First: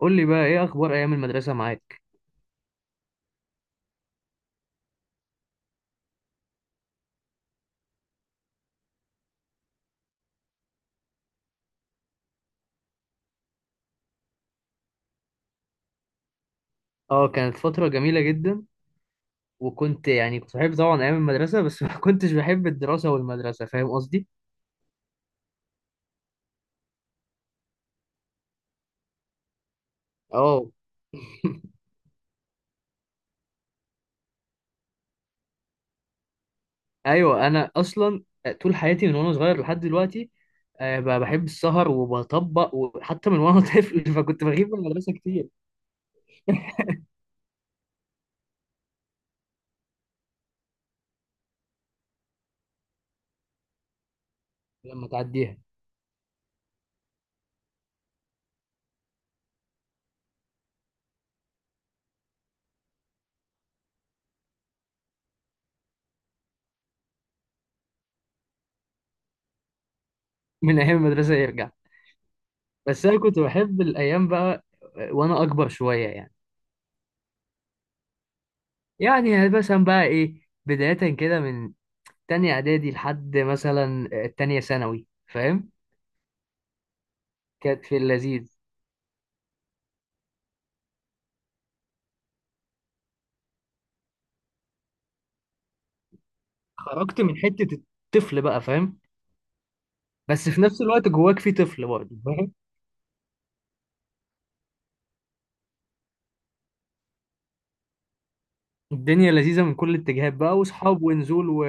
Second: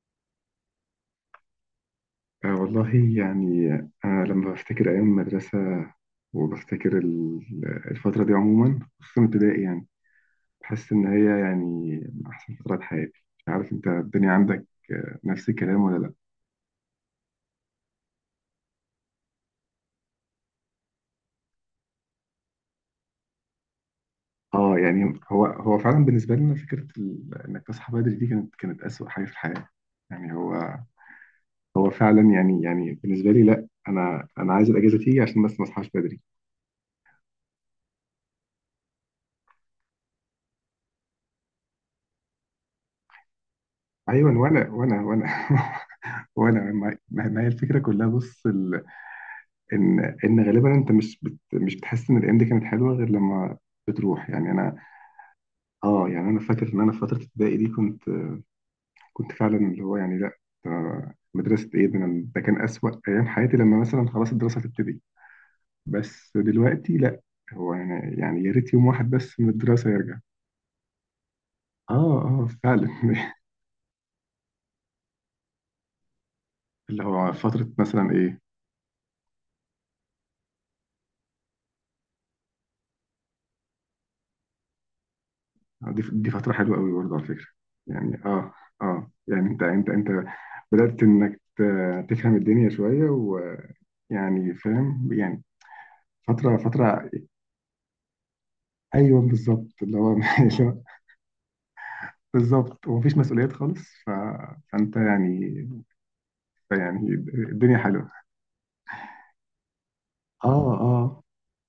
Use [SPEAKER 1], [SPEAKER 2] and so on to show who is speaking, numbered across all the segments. [SPEAKER 1] قول لي بقى ايه اخبار ايام المدرسه معاك؟
[SPEAKER 2] آه والله. يعني أنا لما بفتكر أيام المدرسة وبفتكر الفترة دي عموما، خصوصا ابتدائي، يعني بحس إن هي يعني من أحسن فترات حياتي. مش عارف أنت الدنيا عندك آه، نفس الكلام ولا لأ؟
[SPEAKER 1] اه، كانت فتره جميله جدا. وكنت يعني كنت بحب طبعا ايام المدرسه بس ما كنتش بحب الدراسه والمدرسه، فاهم قصدي.
[SPEAKER 2] آه يعني هو فعلا بالنسبة لنا فكرة إنك تصحى بدري دي كانت أسوأ حاجة في الحياة. يعني
[SPEAKER 1] اه
[SPEAKER 2] هو هو فعلا يعني، بالنسبة لي لأ، أنا عايز الأجازة تيجي عشان بس ما أصحاش بدري.
[SPEAKER 1] ايوه، انا اصلا طول حياتي من وانا صغير لحد دلوقتي بحب السهر وبطبق، وحتى من وانا طفل
[SPEAKER 2] أيوه
[SPEAKER 1] فكنت بغيب
[SPEAKER 2] وأنا
[SPEAKER 1] من
[SPEAKER 2] وأنا
[SPEAKER 1] المدرسه
[SPEAKER 2] وأنا
[SPEAKER 1] كتير.
[SPEAKER 2] وأنا ما هي الفكرة كلها. بص، ان غالبا انت مش بتحس ان الايام دي كانت حلوه غير لما بتروح. يعني انا،
[SPEAKER 1] لما تعديها،
[SPEAKER 2] اه يعني انا فاكر ان انا في فتره ابتدائي دي كنت، فعلا اللي هو يعني لا، ده مدرسه ايه؟ ده كان اسوأ ايام حياتي لما مثلا خلاص الدراسه تبتدي. بس دلوقتي لا، هو يعني، يا ريت يوم واحد بس من الدراسه يرجع.
[SPEAKER 1] من ايام المدرسه يرجع.
[SPEAKER 2] اه اه فعلا.
[SPEAKER 1] بس انا كنت بحب الايام بقى وانا اكبر شويه يعني.
[SPEAKER 2] اللي هو فتره مثلا ايه؟
[SPEAKER 1] يعني مثلا بقى ايه، بدايه كده من تانية اعدادي لحد مثلا التانية ثانوي، فاهم.
[SPEAKER 2] آه، دي فترة حلوة قوي برضه على فكرة.
[SPEAKER 1] كانت في
[SPEAKER 2] يعني
[SPEAKER 1] اللذيذ،
[SPEAKER 2] اه، اه يعني انت بدأت انك تفهم الدنيا شوية، ويعني فاهم يعني، فترة.
[SPEAKER 1] خرجت من حتة الطفل بقى فاهم،
[SPEAKER 2] ايوه بالظبط، اللي هو
[SPEAKER 1] بس في نفس الوقت جواك في طفل برضه فاهم.
[SPEAKER 2] بالظبط، ومفيش مسؤوليات خالص فانت يعني، يعني الدنيا حلوة.
[SPEAKER 1] الدنيا لذيذة من كل الاتجاهات
[SPEAKER 2] اه
[SPEAKER 1] بقى، وصحاب
[SPEAKER 2] اه.
[SPEAKER 1] ونزول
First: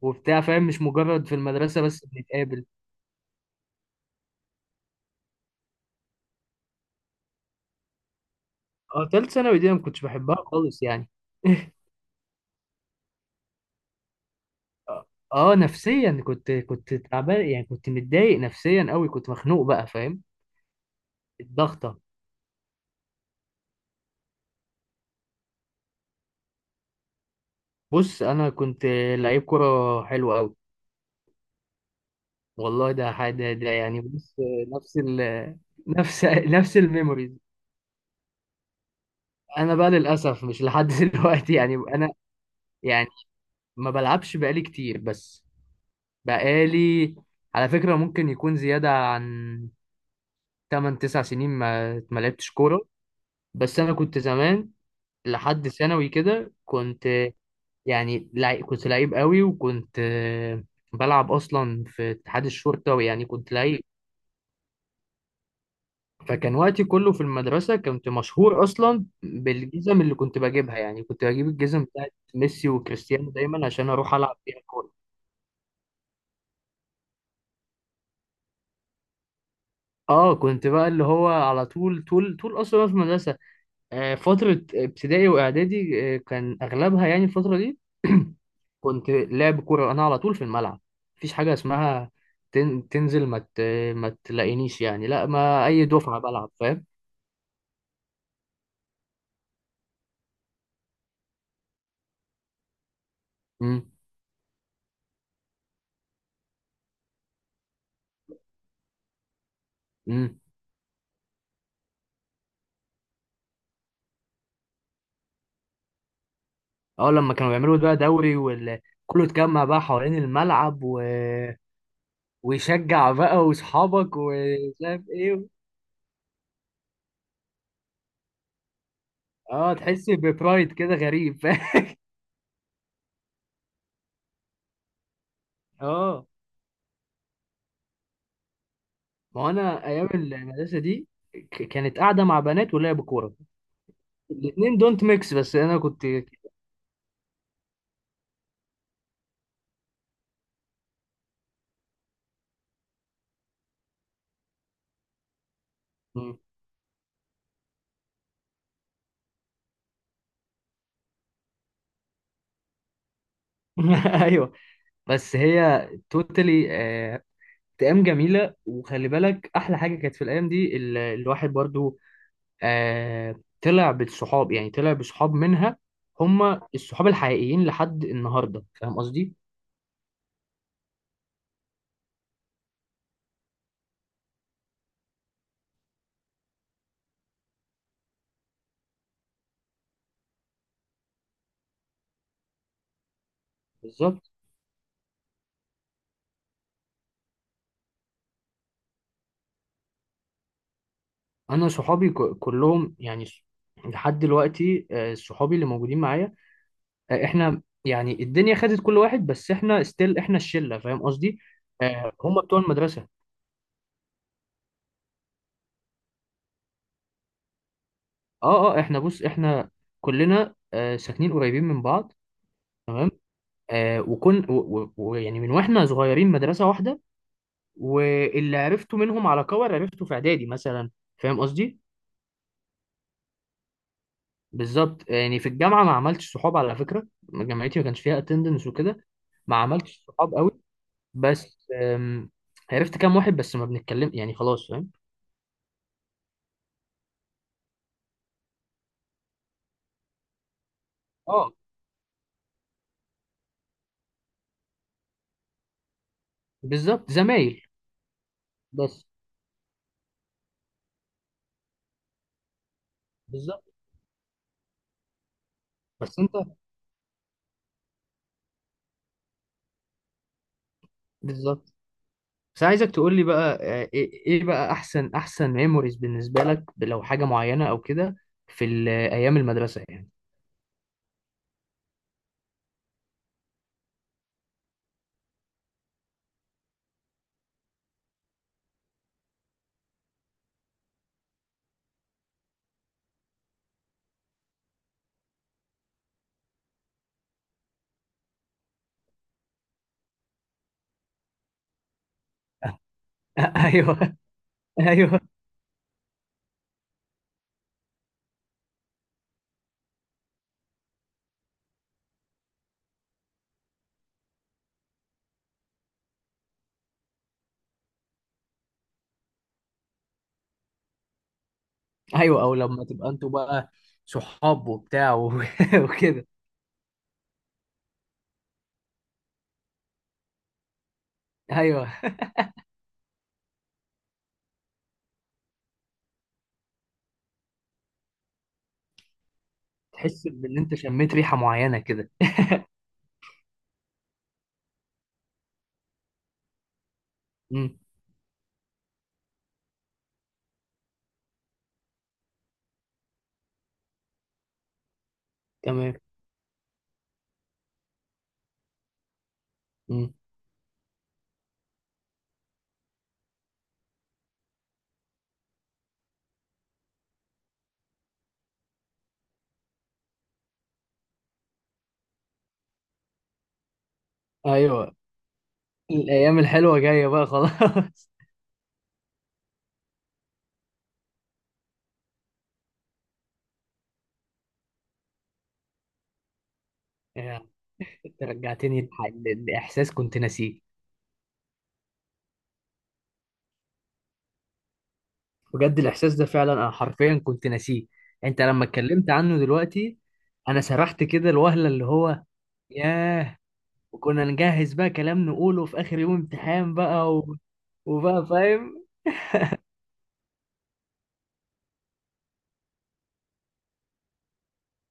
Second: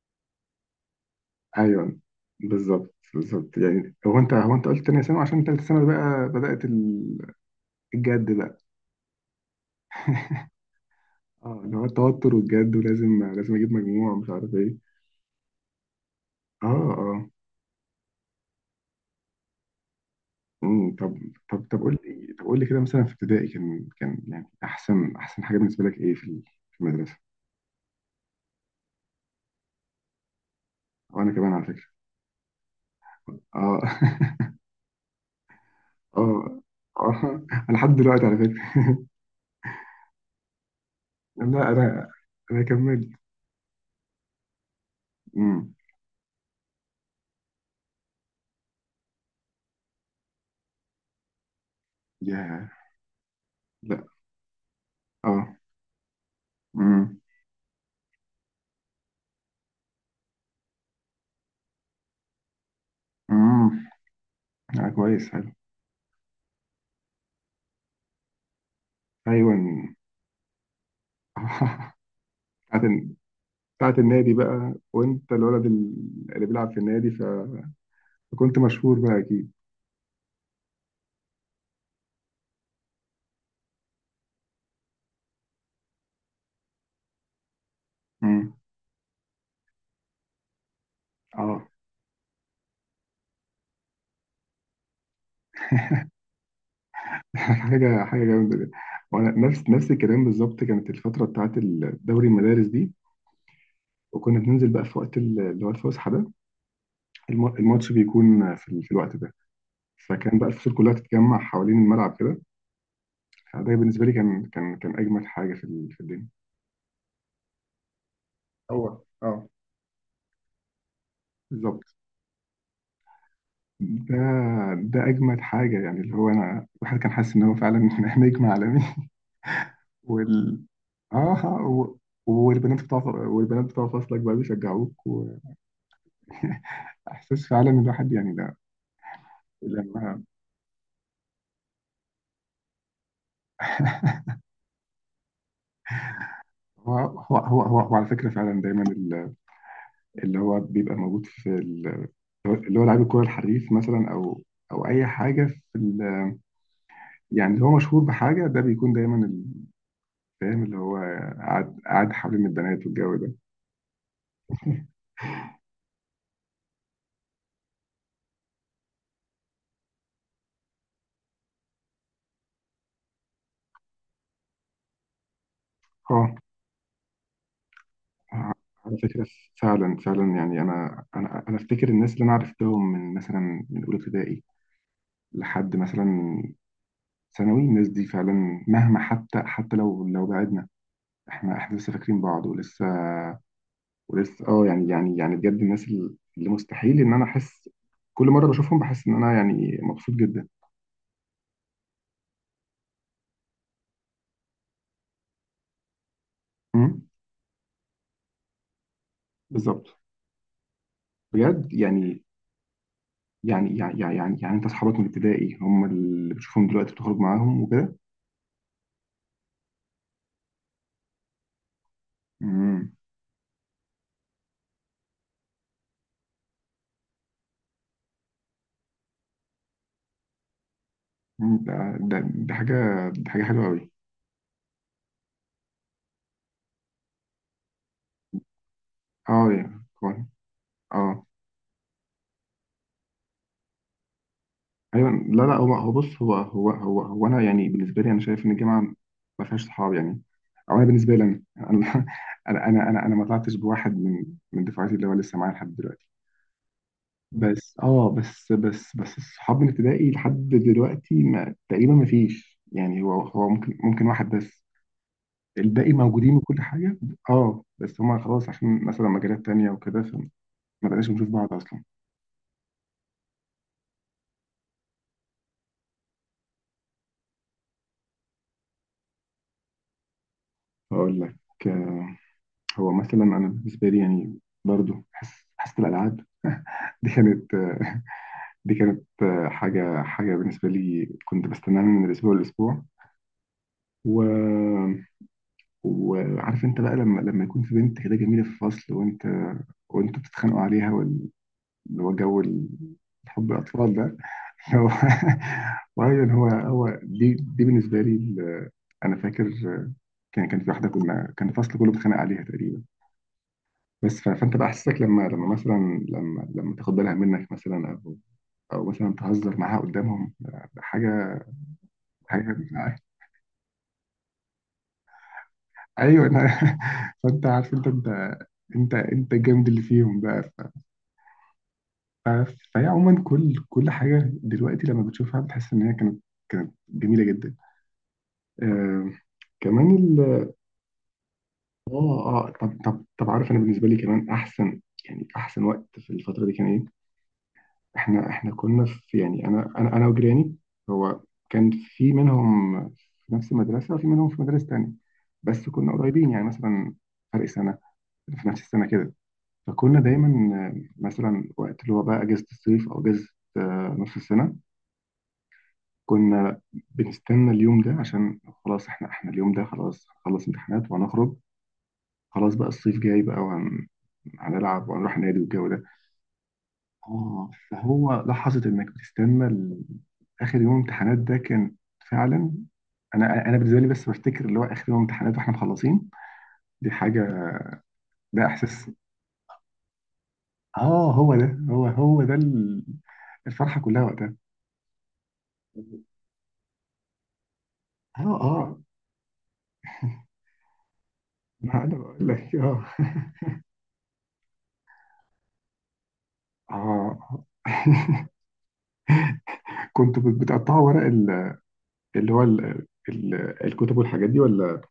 [SPEAKER 1] وبتاع، فاهم، مش مجرد في المدرسة
[SPEAKER 2] ايوه
[SPEAKER 1] بس بنتقابل.
[SPEAKER 2] بالظبط، بالظبط. يعني هو انت، قلت تانية ثانوي عشان تالتة ثانوي بقى بدأت الجد بقى.
[SPEAKER 1] اه، تالت ثانوي دي انا ما كنتش بحبها خالص يعني.
[SPEAKER 2] اه اللي هو التوتر والجد، ولازم اجيب مجموع مش عارف ايه.
[SPEAKER 1] اه، نفسيا كنت
[SPEAKER 2] اه
[SPEAKER 1] كنت
[SPEAKER 2] اه،
[SPEAKER 1] تعبان، يعني كنت متضايق نفسيا قوي، كنت مخنوق بقى، فاهم.
[SPEAKER 2] امم. طب،
[SPEAKER 1] الضغطة.
[SPEAKER 2] قول لي، كده مثلا في ابتدائي كان، يعني احسن، حاجه بالنسبه لك ايه في في المدرسه؟
[SPEAKER 1] بص، انا كنت لعيب كرة حلو قوي.
[SPEAKER 2] وانا كمان على فكره.
[SPEAKER 1] والله ده حاجة، ده
[SPEAKER 2] اه
[SPEAKER 1] يعني بص، نفس ال نفس
[SPEAKER 2] اه
[SPEAKER 1] نفس الميموريز.
[SPEAKER 2] اه أنا لحد دلوقتي على فكره.
[SPEAKER 1] انا بقى للاسف مش لحد دلوقتي
[SPEAKER 2] لا
[SPEAKER 1] يعني انا.
[SPEAKER 2] انا،
[SPEAKER 1] يعني
[SPEAKER 2] كملت.
[SPEAKER 1] ما بلعبش بقالي كتير، بس
[SPEAKER 2] امم،
[SPEAKER 1] بقالي على فكرة ممكن يكون زيادة عن 8 9 سنين ما لعبتش
[SPEAKER 2] يا،
[SPEAKER 1] كورة. بس انا
[SPEAKER 2] لا
[SPEAKER 1] كنت زمان
[SPEAKER 2] اه،
[SPEAKER 1] لحد ثانوي كده كنت
[SPEAKER 2] امم.
[SPEAKER 1] يعني كنت لعيب قوي، وكنت بلعب اصلا في اتحاد الشرطة، ويعني كنت لعيب.
[SPEAKER 2] امم آه، كويس، حلو.
[SPEAKER 1] فكان وقتي كله في المدرسة، كنت مشهور أصلا
[SPEAKER 2] ايوه
[SPEAKER 1] بالجزم اللي كنت بجيبها. يعني كنت بجيب الجزم بتاعت ميسي
[SPEAKER 2] بتاعت
[SPEAKER 1] وكريستيانو دايما عشان
[SPEAKER 2] بتاعت
[SPEAKER 1] أروح
[SPEAKER 2] النادي
[SPEAKER 1] ألعب بيها
[SPEAKER 2] بقى،
[SPEAKER 1] كورة.
[SPEAKER 2] وانت الولد اللي بيلعب في النادي، فكنت مشهور بقى اكيد.
[SPEAKER 1] اه، كنت بقى اللي هو على طول طول طول أصلا في المدرسة. فترة ابتدائي وإعدادي كان أغلبها يعني الفترة دي.
[SPEAKER 2] امم،
[SPEAKER 1] كنت لعب كورة أنا على طول في الملعب. مفيش حاجة
[SPEAKER 2] اه.
[SPEAKER 1] اسمها تنزل ما تلاقينيش، يعني لا، ما أي دفعة بلعب، فاهم.
[SPEAKER 2] حاجة جامدة جدا. وأنا نفس الكلام بالظبط. كانت الفترة بتاعت الدوري المدارس دي،
[SPEAKER 1] مم.
[SPEAKER 2] وكنا بننزل بقى في وقت اللي هو الفسحة ده. الماتش بيكون في، في الوقت ده. فكان
[SPEAKER 1] مم.
[SPEAKER 2] بقى الفصول كلها تتجمع حوالين الملعب كده، فده بالنسبة لي كان، كان، أجمد حاجة في في الدنيا.
[SPEAKER 1] اه، لما كانوا بيعملوا بقى دوري
[SPEAKER 2] هو
[SPEAKER 1] وكله
[SPEAKER 2] اه،
[SPEAKER 1] اتجمع بقى حوالين الملعب
[SPEAKER 2] بالظبط.
[SPEAKER 1] ويشجع بقى
[SPEAKER 2] ده
[SPEAKER 1] واصحابك ومش عارف
[SPEAKER 2] ده أجمد
[SPEAKER 1] ايه.
[SPEAKER 2] حاجة، يعني اللي هو أنا الواحد كان حاسس إن هو فعلا نجم عالمي.
[SPEAKER 1] اه، تحس
[SPEAKER 2] وال،
[SPEAKER 1] ببرايد كده
[SPEAKER 2] آه،
[SPEAKER 1] غريب.
[SPEAKER 2] آه، و، والبنات بتوع، فصلك بقى بيشجعوك.
[SPEAKER 1] اه،
[SPEAKER 2] احساس فعلا الواحد يعني ده
[SPEAKER 1] ما هو انا ايام
[SPEAKER 2] لما،
[SPEAKER 1] المدرسه دي، كانت قاعده مع بنات ولعب كوره، الاثنين دونت ميكس، بس انا كنت.
[SPEAKER 2] هو على فكره فعلا دايما اللي هو بيبقى موجود في اللي هو لعيب الكوره الحريف مثلا، او اي حاجه في
[SPEAKER 1] مم.
[SPEAKER 2] يعني اللي هو مشهور بحاجه، ده بيكون دايما فاهم اللي هو قاعد حوالين البنات والجو ده.
[SPEAKER 1] ايوه، بس هي توتالي ايام جميله. وخلي بالك، احلى حاجه كانت في الايام دي، الواحد برضو آه طلع بالصحاب، يعني طلع بصحاب منها
[SPEAKER 2] اه
[SPEAKER 1] هم الصحاب الحقيقيين لحد النهارده،
[SPEAKER 2] على
[SPEAKER 1] فاهم
[SPEAKER 2] فكره،
[SPEAKER 1] قصدي.
[SPEAKER 2] فعلا يعني انا، افتكر الناس اللي انا عرفتهم من مثلا من اولى ابتدائي لحد مثلا ثانوي، الناس دي فعلا مهما حتى، لو بعدنا، احنا لسه فاكرين بعض، ولسه،
[SPEAKER 1] بالظبط.
[SPEAKER 2] اه يعني، بجد الناس اللي مستحيل ان انا احس. كل مره بشوفهم بحس ان انا يعني مبسوط جدا.
[SPEAKER 1] انا صحابي كلهم يعني لحد دلوقتي صحابي اللي موجودين معايا.
[SPEAKER 2] امم،
[SPEAKER 1] احنا يعني الدنيا خدت كل واحد، بس احنا
[SPEAKER 2] بالظبط،
[SPEAKER 1] ستيل احنا الشله، فاهم قصدي.
[SPEAKER 2] بجد
[SPEAKER 1] هم بتوع المدرسه.
[SPEAKER 2] انت اصحابك من ابتدائي هم اللي بتشوفهم دلوقتي بتخرج معاهم وكده؟
[SPEAKER 1] اه، اه، احنا بص، احنا كلنا ساكنين قريبين من بعض،
[SPEAKER 2] امم،
[SPEAKER 1] تمام. آه وكن ويعني من واحنا صغيرين مدرسه واحده، واللي عرفته منهم على كور عرفته في اعدادي مثلا، فاهم
[SPEAKER 2] ده
[SPEAKER 1] قصدي.
[SPEAKER 2] ده ده حاجه، ده حاجه حلوه قوي.
[SPEAKER 1] بالظبط. يعني في الجامعه ما عملتش صحاب على فكره. جامعتي ما كانش فيها اتندنس وكده،
[SPEAKER 2] اه
[SPEAKER 1] ما
[SPEAKER 2] يعني
[SPEAKER 1] عملتش
[SPEAKER 2] كويس.
[SPEAKER 1] صحاب قوي.
[SPEAKER 2] اه
[SPEAKER 1] بس عرفت كام واحد، بس ما بنتكلم يعني خلاص، فاهم.
[SPEAKER 2] ايوه، لا لا، هو هو بص، هو هو هو هو انا يعني بالنسبه لي انا شايف ان الجامعه ما فيهاش صحاب، يعني او انا بالنسبه لي انا،
[SPEAKER 1] اه.
[SPEAKER 2] انا انا انا أنا ما طلعتش بواحد من، دفعتي اللي هو لسه معايا لحد دلوقتي.
[SPEAKER 1] بالظبط، زمايل
[SPEAKER 2] بس اه، بس بس
[SPEAKER 1] بس.
[SPEAKER 2] بس الصحاب من ابتدائي لحد دلوقتي ما تقريبا ما فيش، يعني هو
[SPEAKER 1] بالظبط.
[SPEAKER 2] ممكن، واحد بس. الباقي
[SPEAKER 1] بس انت،
[SPEAKER 2] موجودين وكل حاجه، اه، بس هما خلاص عشان مثلا مجالات تانية وكده، فما بقناش بنشوف بعض
[SPEAKER 1] بالظبط.
[SPEAKER 2] اصلا.
[SPEAKER 1] بس عايزك تقول لي بقى إيه بقى احسن ميموريز بالنسبه لك، لو حاجه معينه او كده في ايام المدرسه يعني.
[SPEAKER 2] هقول لك، هو مثلا انا بالنسبه لي يعني برضو حس، حاسه الالعاب دي كانت دي كانت حاجه، بالنسبه لي كنت بستناها من الاسبوع للاسبوع. و، وعارف انت بقى لما، يكون في بنت كده جميله في الفصل، وانتوا بتتخانقوا عليها، اللي هو جو حب الاطفال
[SPEAKER 1] ايوه،
[SPEAKER 2] ده. هو،
[SPEAKER 1] ايوه،
[SPEAKER 2] وايضا هو دي بالنسبه لي انا فاكر كان في واحده كنا، كان الفصل كله بيتخانق عليها تقريبا، بس فانت بقى احساسك لما، مثلا لما، تاخد بالها منك مثلا، او مثلا تهزر معاها قدامهم، ده حاجه،
[SPEAKER 1] ايوه، او
[SPEAKER 2] حاجه
[SPEAKER 1] لما تبقى انتوا بقى صحاب وبتاع وكده.
[SPEAKER 2] ايوه فانت عارف انت، الجامد اللي فيهم بقى،
[SPEAKER 1] ايوه،
[SPEAKER 2] فهي عموما كل حاجه دلوقتي لما بتشوفها بتحس ان هي كانت، جميله جدا. آه كمان
[SPEAKER 1] تحس
[SPEAKER 2] ال،
[SPEAKER 1] بان انت شميت ريحه معينه كده.
[SPEAKER 2] اه اه طب، عارف انا بالنسبه لي كمان احسن، يعني احسن وقت في الفتره دي كان ايه؟
[SPEAKER 1] امم
[SPEAKER 2] احنا، كنا في يعني انا، وجيراني، هو كان في منهم في نفس المدرسه، وفي منهم في مدارس تانية، بس كنا
[SPEAKER 1] تمام.
[SPEAKER 2] قريبين يعني مثلا فرق سنه في نفس السنه كده. فكنا
[SPEAKER 1] امم
[SPEAKER 2] دايما آه، مثلا وقت اللي هو بقى اجازه الصيف او اجازه آه، نص السنه، كنا بنستنى اليوم ده عشان خلاص، احنا اليوم ده خلاص هنخلص امتحانات وهنخرج. خلاص بقى الصيف جاي بقى، هنلعب
[SPEAKER 1] ايوه،
[SPEAKER 2] وهنروح نادي والجو ده.
[SPEAKER 1] الايام الحلوه جايه بقى
[SPEAKER 2] اه
[SPEAKER 1] خلاص.
[SPEAKER 2] فهو لحظة انك بتستنى اخر يوم امتحانات ده كان فعلا، انا، بالنسبة لي بس بفتكر اللي هو اخر يوم امتحانات واحنا مخلصين، دي حاجة.
[SPEAKER 1] يعني انت
[SPEAKER 2] ده
[SPEAKER 1] رجعتني
[SPEAKER 2] احساس،
[SPEAKER 1] لاحساس كنت ناسيه.
[SPEAKER 2] اه هو ده، الفرحة كلها وقتها.
[SPEAKER 1] بجد الاحساس ده فعلا انا حرفيا كنت ناسيه.
[SPEAKER 2] اه
[SPEAKER 1] انت
[SPEAKER 2] اه،
[SPEAKER 1] لما اتكلمت عنه دلوقتي، انا سرحت كده الوهله
[SPEAKER 2] ما
[SPEAKER 1] اللي
[SPEAKER 2] انا
[SPEAKER 1] هو.
[SPEAKER 2] بقول لك اه.
[SPEAKER 1] ياه. وكنا نجهز بقى كلام نقوله في اخر يوم امتحان بقى
[SPEAKER 2] اه
[SPEAKER 1] وبقى فاهم.
[SPEAKER 2] كنت بتقطعوا ورق اللي هو الكتب والحاجات دي، ولا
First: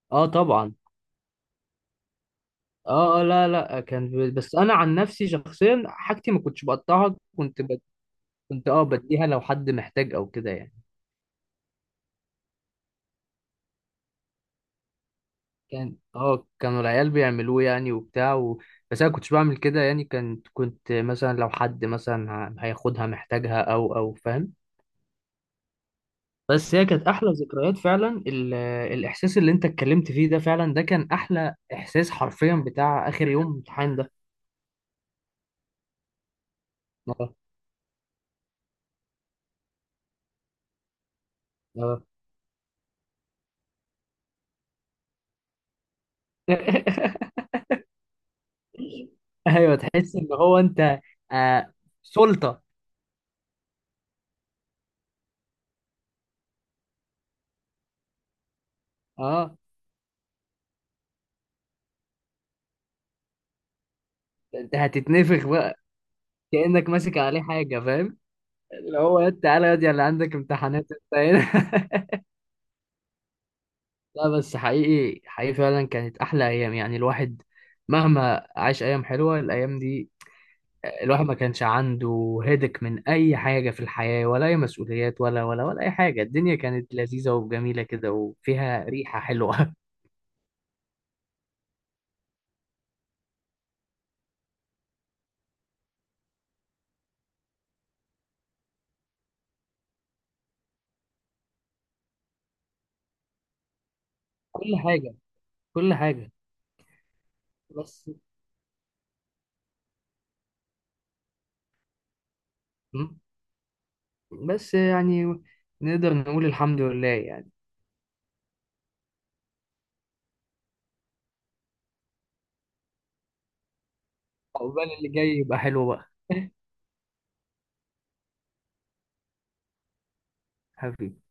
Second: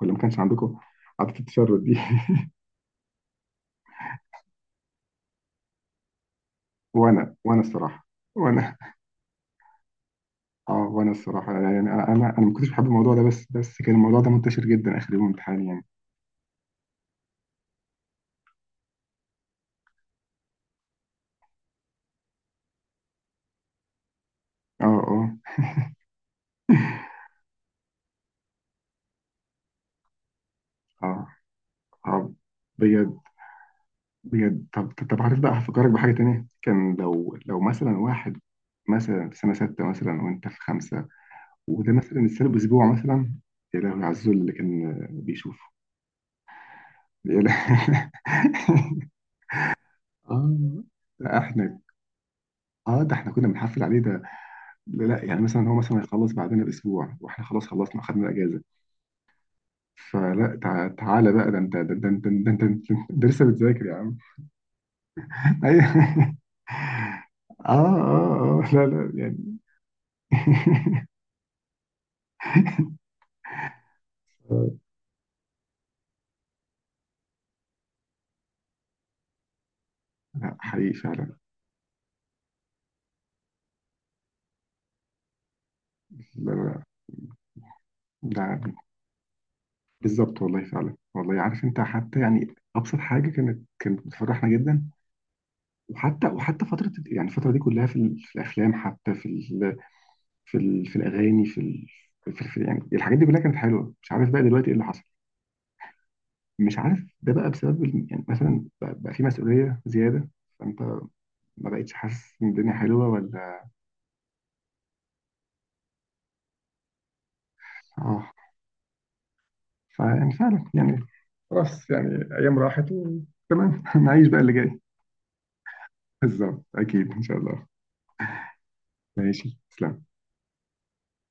[SPEAKER 2] ما
[SPEAKER 1] اه
[SPEAKER 2] كانش
[SPEAKER 1] طبعا.
[SPEAKER 2] عندكم عادة التشرد دي؟
[SPEAKER 1] اه، لا لا، كان بس انا عن نفسي شخصيا، حاجتي ما كنتش بقطعها،
[SPEAKER 2] وانا وانا
[SPEAKER 1] كنت
[SPEAKER 2] الصراحة
[SPEAKER 1] كنت
[SPEAKER 2] وانا،
[SPEAKER 1] بديها لو حد محتاج او كده يعني.
[SPEAKER 2] اه الصراحه يعني انا ما كنتش بحب الموضوع ده، بس كان الموضوع ده منتشر جدا اخر يوم امتحان يعني.
[SPEAKER 1] كان، كانوا العيال بيعملوه، يعني وبتاع بس انا كنتش بعمل كده يعني. كنت مثلا لو حد مثلا هياخدها محتاجها او فاهم.
[SPEAKER 2] اه اه
[SPEAKER 1] بس هي كانت احلى ذكريات فعلا الاحساس اللي انت اتكلمت فيه ده، فعلا ده كان
[SPEAKER 2] اه
[SPEAKER 1] احلى احساس
[SPEAKER 2] اه،
[SPEAKER 1] حرفيا، بتاع
[SPEAKER 2] بجد،
[SPEAKER 1] اخر يوم امتحان ده.
[SPEAKER 2] بجد. طب، عارف بقى، هفكرك بحاجه تانية. كان
[SPEAKER 1] اه،
[SPEAKER 2] لو، مثلا واحد مثلا في سنه سته مثلا، وانت في خمسه، وده
[SPEAKER 1] اه.
[SPEAKER 2] مثلا السنه باسبوع مثلا، يا لهوي على الذل اللي كان بيشوفه. يا لهوي.
[SPEAKER 1] ايوه، تحس ان هو
[SPEAKER 2] اه
[SPEAKER 1] انت
[SPEAKER 2] لا،
[SPEAKER 1] آه
[SPEAKER 2] احنا
[SPEAKER 1] سلطة.
[SPEAKER 2] اه، ده احنا كنا بنحفل عليه ده. لا لا يعني مثلا هو مثلا هيخلص بعدنا باسبوع، واحنا خلاص خلصنا، اخدنا الاجازه،
[SPEAKER 1] اه،
[SPEAKER 2] فلا تعالى بقى، ده انت لسه بتذاكر يا عم.
[SPEAKER 1] انت هتتنفخ بقى،
[SPEAKER 2] ايوه
[SPEAKER 1] كأنك ماسك عليه
[SPEAKER 2] اه
[SPEAKER 1] حاجة، فاهم.
[SPEAKER 2] اه اه، لا
[SPEAKER 1] اللي
[SPEAKER 2] لا
[SPEAKER 1] هو يا
[SPEAKER 2] يعني.
[SPEAKER 1] تعالى، يا دي اللي عندك امتحانات انت هنا. لا، بس حقيقي، حقيقي فعلا كانت أحلى أيام. يعني الواحد مهما عاش أيام حلوة، الأيام دي
[SPEAKER 2] لا حقيقي
[SPEAKER 1] الواحد ما
[SPEAKER 2] فعلا،
[SPEAKER 1] كانش عنده هدك من أي حاجة في الحياة، ولا أي مسؤوليات، ولا ولا ولا أي حاجة.
[SPEAKER 2] لا
[SPEAKER 1] الدنيا
[SPEAKER 2] لا
[SPEAKER 1] كانت لذيذة وجميلة كده،
[SPEAKER 2] لا ده
[SPEAKER 1] وفيها ريحة حلوة.
[SPEAKER 2] بالظبط والله فعلا والله. عارف انت، حتى يعني ابسط حاجه كانت، بتفرحنا جدا. وحتى فتره، يعني الفتره دي كلها في، في الافلام، حتى في ال، في ال، في الاغاني، في، في، في يعني الحاجات دي كلها كانت حلوه. مش عارف بقى دلوقتي ايه
[SPEAKER 1] كل
[SPEAKER 2] اللي حصل.
[SPEAKER 1] حاجة، كل حاجة.
[SPEAKER 2] مش عارف ده بقى بسبب
[SPEAKER 1] بس
[SPEAKER 2] يعني مثلا بقى، في مسؤوليه زياده، فانت ما بقتش حاسس ان الدنيا حلوه ولا.
[SPEAKER 1] بس يعني نقدر نقول الحمد لله يعني.
[SPEAKER 2] اه، فيعني فعلا يعني، خلاص يعني ايام راحت وتمام، نعيش بقى اللي جاي.
[SPEAKER 1] عقبال اللي جاي يبقى حلو بقى،
[SPEAKER 2] بالظبط، اكيد ان شاء الله. ماشي، تسلم.
[SPEAKER 1] حبيبي.